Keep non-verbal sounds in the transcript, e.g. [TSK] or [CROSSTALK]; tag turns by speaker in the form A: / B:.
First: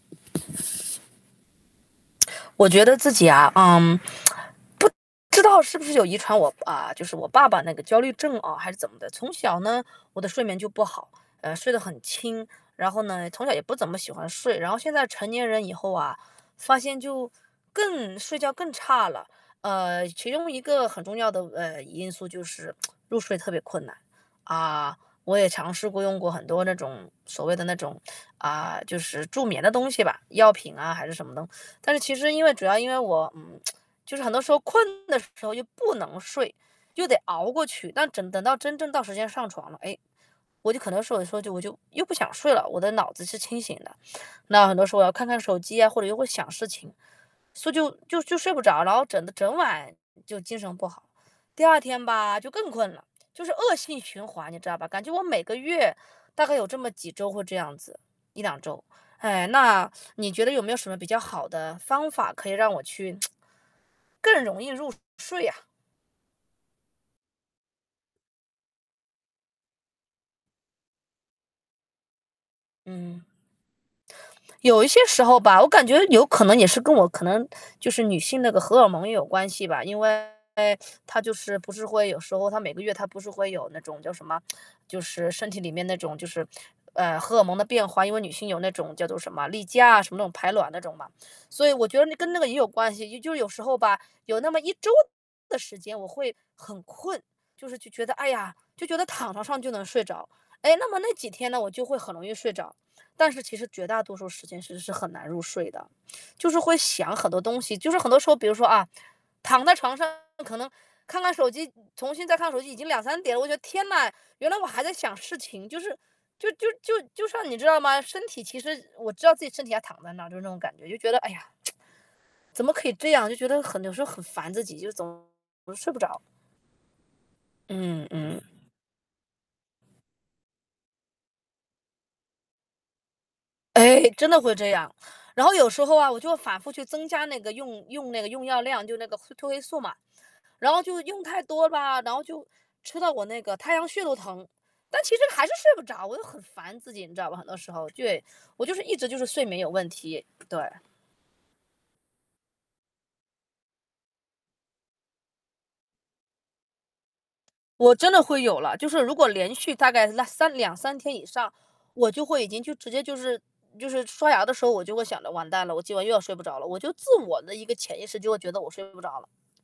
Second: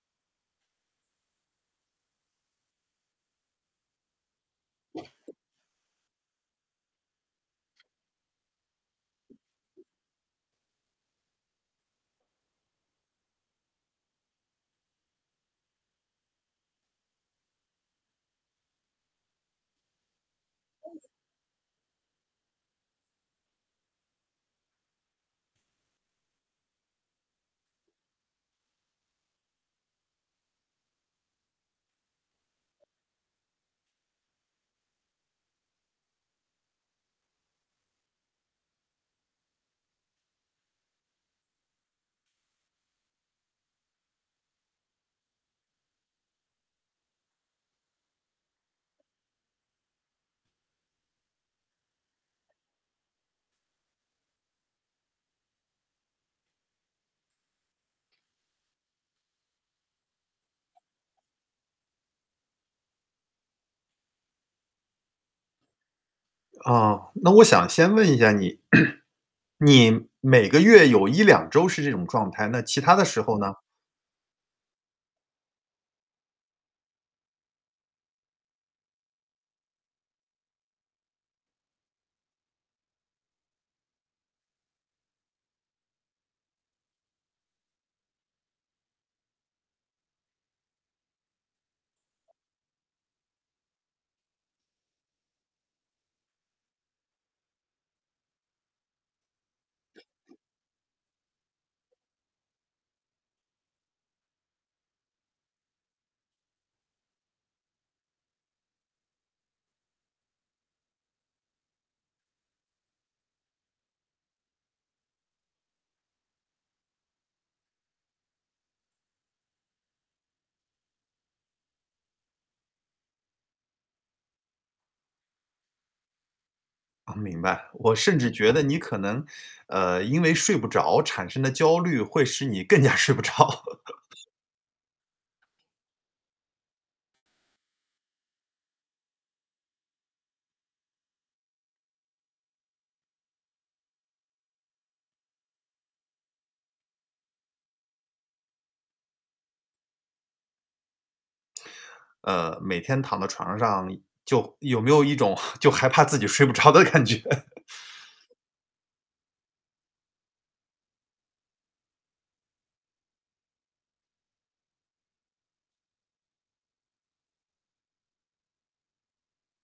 A: [TSK] 我觉得自己啊，嗯，[TSK] 不知道是不是有遗传我呃，就是我爸爸那个焦虑症啊，还是怎么的，从小呢，我的睡眠就不好。呃，睡得很轻，然后呢，从小也不怎么喜欢睡。然后现在成年人以后啊，发现就更睡觉更差了，呃，其中一个很重要的，呃，因素就是 [TSK] 入睡特别困难。啊，我也尝试过用过很多那种，所谓的那种，啊，就是助眠的东西吧，药品啊，还是什么的。但是其实因为主要因为我，嗯，[TSK] 就是很多时候困的时候又不能睡，就得熬过去，但整等到真正到时间上床了，哎，我就可能说，有的时候，我就又不想睡了，我的脑子是清醒的。那很多时候我要看看手机啊，或者又会想事情。所以就就就睡不着，然后整的整晚就精神不好。第2天吧，就更困了，就是恶性循环，你知道吧？感觉我每个月大概有这么几周会这样子，1-2周，哎，那你觉得有没有什么比较好的方法，可以让我去 [TSK] 更容易入睡啊？
B: 哦，那我想先问一下你，[CLEARS THROAT] 你每个月有1-2周是这种状态，那其他的时
A: 嗯。
B: 候呢？
A: 有一些时候吧，我感觉有可能也是跟我可能就是女性那个荷尔蒙也有关系吧，因为它就是不是会有时候它每个月它不是会有那种叫什么，[TSK] 就是身体里面那种就是，[SMACKS LIPS] 呃，荷尔蒙的变化，因为女性有那种叫做什么，例假，什么那种排卵那种嘛。所以我觉得那跟那个也有关系，也就是有时候吧，有那么1周的时间，我会很困。就是去觉得，哎呀，就觉得躺床上就能睡着。哎，那么那几天呢，我就会很容易睡着，但是其实绝大多数时间其实是很难入睡的。就是会想很多东西，就是很多时候，比如说，啊，躺在床上，可能看看手机，重新再看看手机，已经2-3点了，我觉得：“天哪，原来我还在想事情”，就是就就就就像你知道吗？身体其实我知道自己身体还躺在那，就那种感觉，就觉得：“哎呀，[TSK] 怎么可以这样！”就觉得很有时候很烦自己，就是总是睡不着。
B: 呃，明白。我
A: 嗯
B: 甚至
A: 嗯。
B: 觉得你可能，呃，因为睡不着产生的焦虑会使你更加睡不着。
A: 哎，
B: [LAUGHS]
A: 真的会这样。然后有时候啊，我就反复去增加那个用用那个用药量，就是那个会褪黑素嘛。然后就用太多吧，然后就，吃到我那个太阳穴都疼，但其实还是睡不着，我就很烦自己，你知道吗，很多时候。对，我就是一直就是睡眠有问题，对。
B: 呃，每天躺到床上就有没有一种 [CHUCKLES] 就害怕自己睡不着的感觉？[LAUGHS]
A: 我真的会有了，就是如果连续大概啦三2-3天以上，我就会已经就直接就就是就是刷牙的时候，我就会想着，“完蛋了，我今晚又要睡不着了”，我就自我的一个潜意识就会觉得我睡不着了。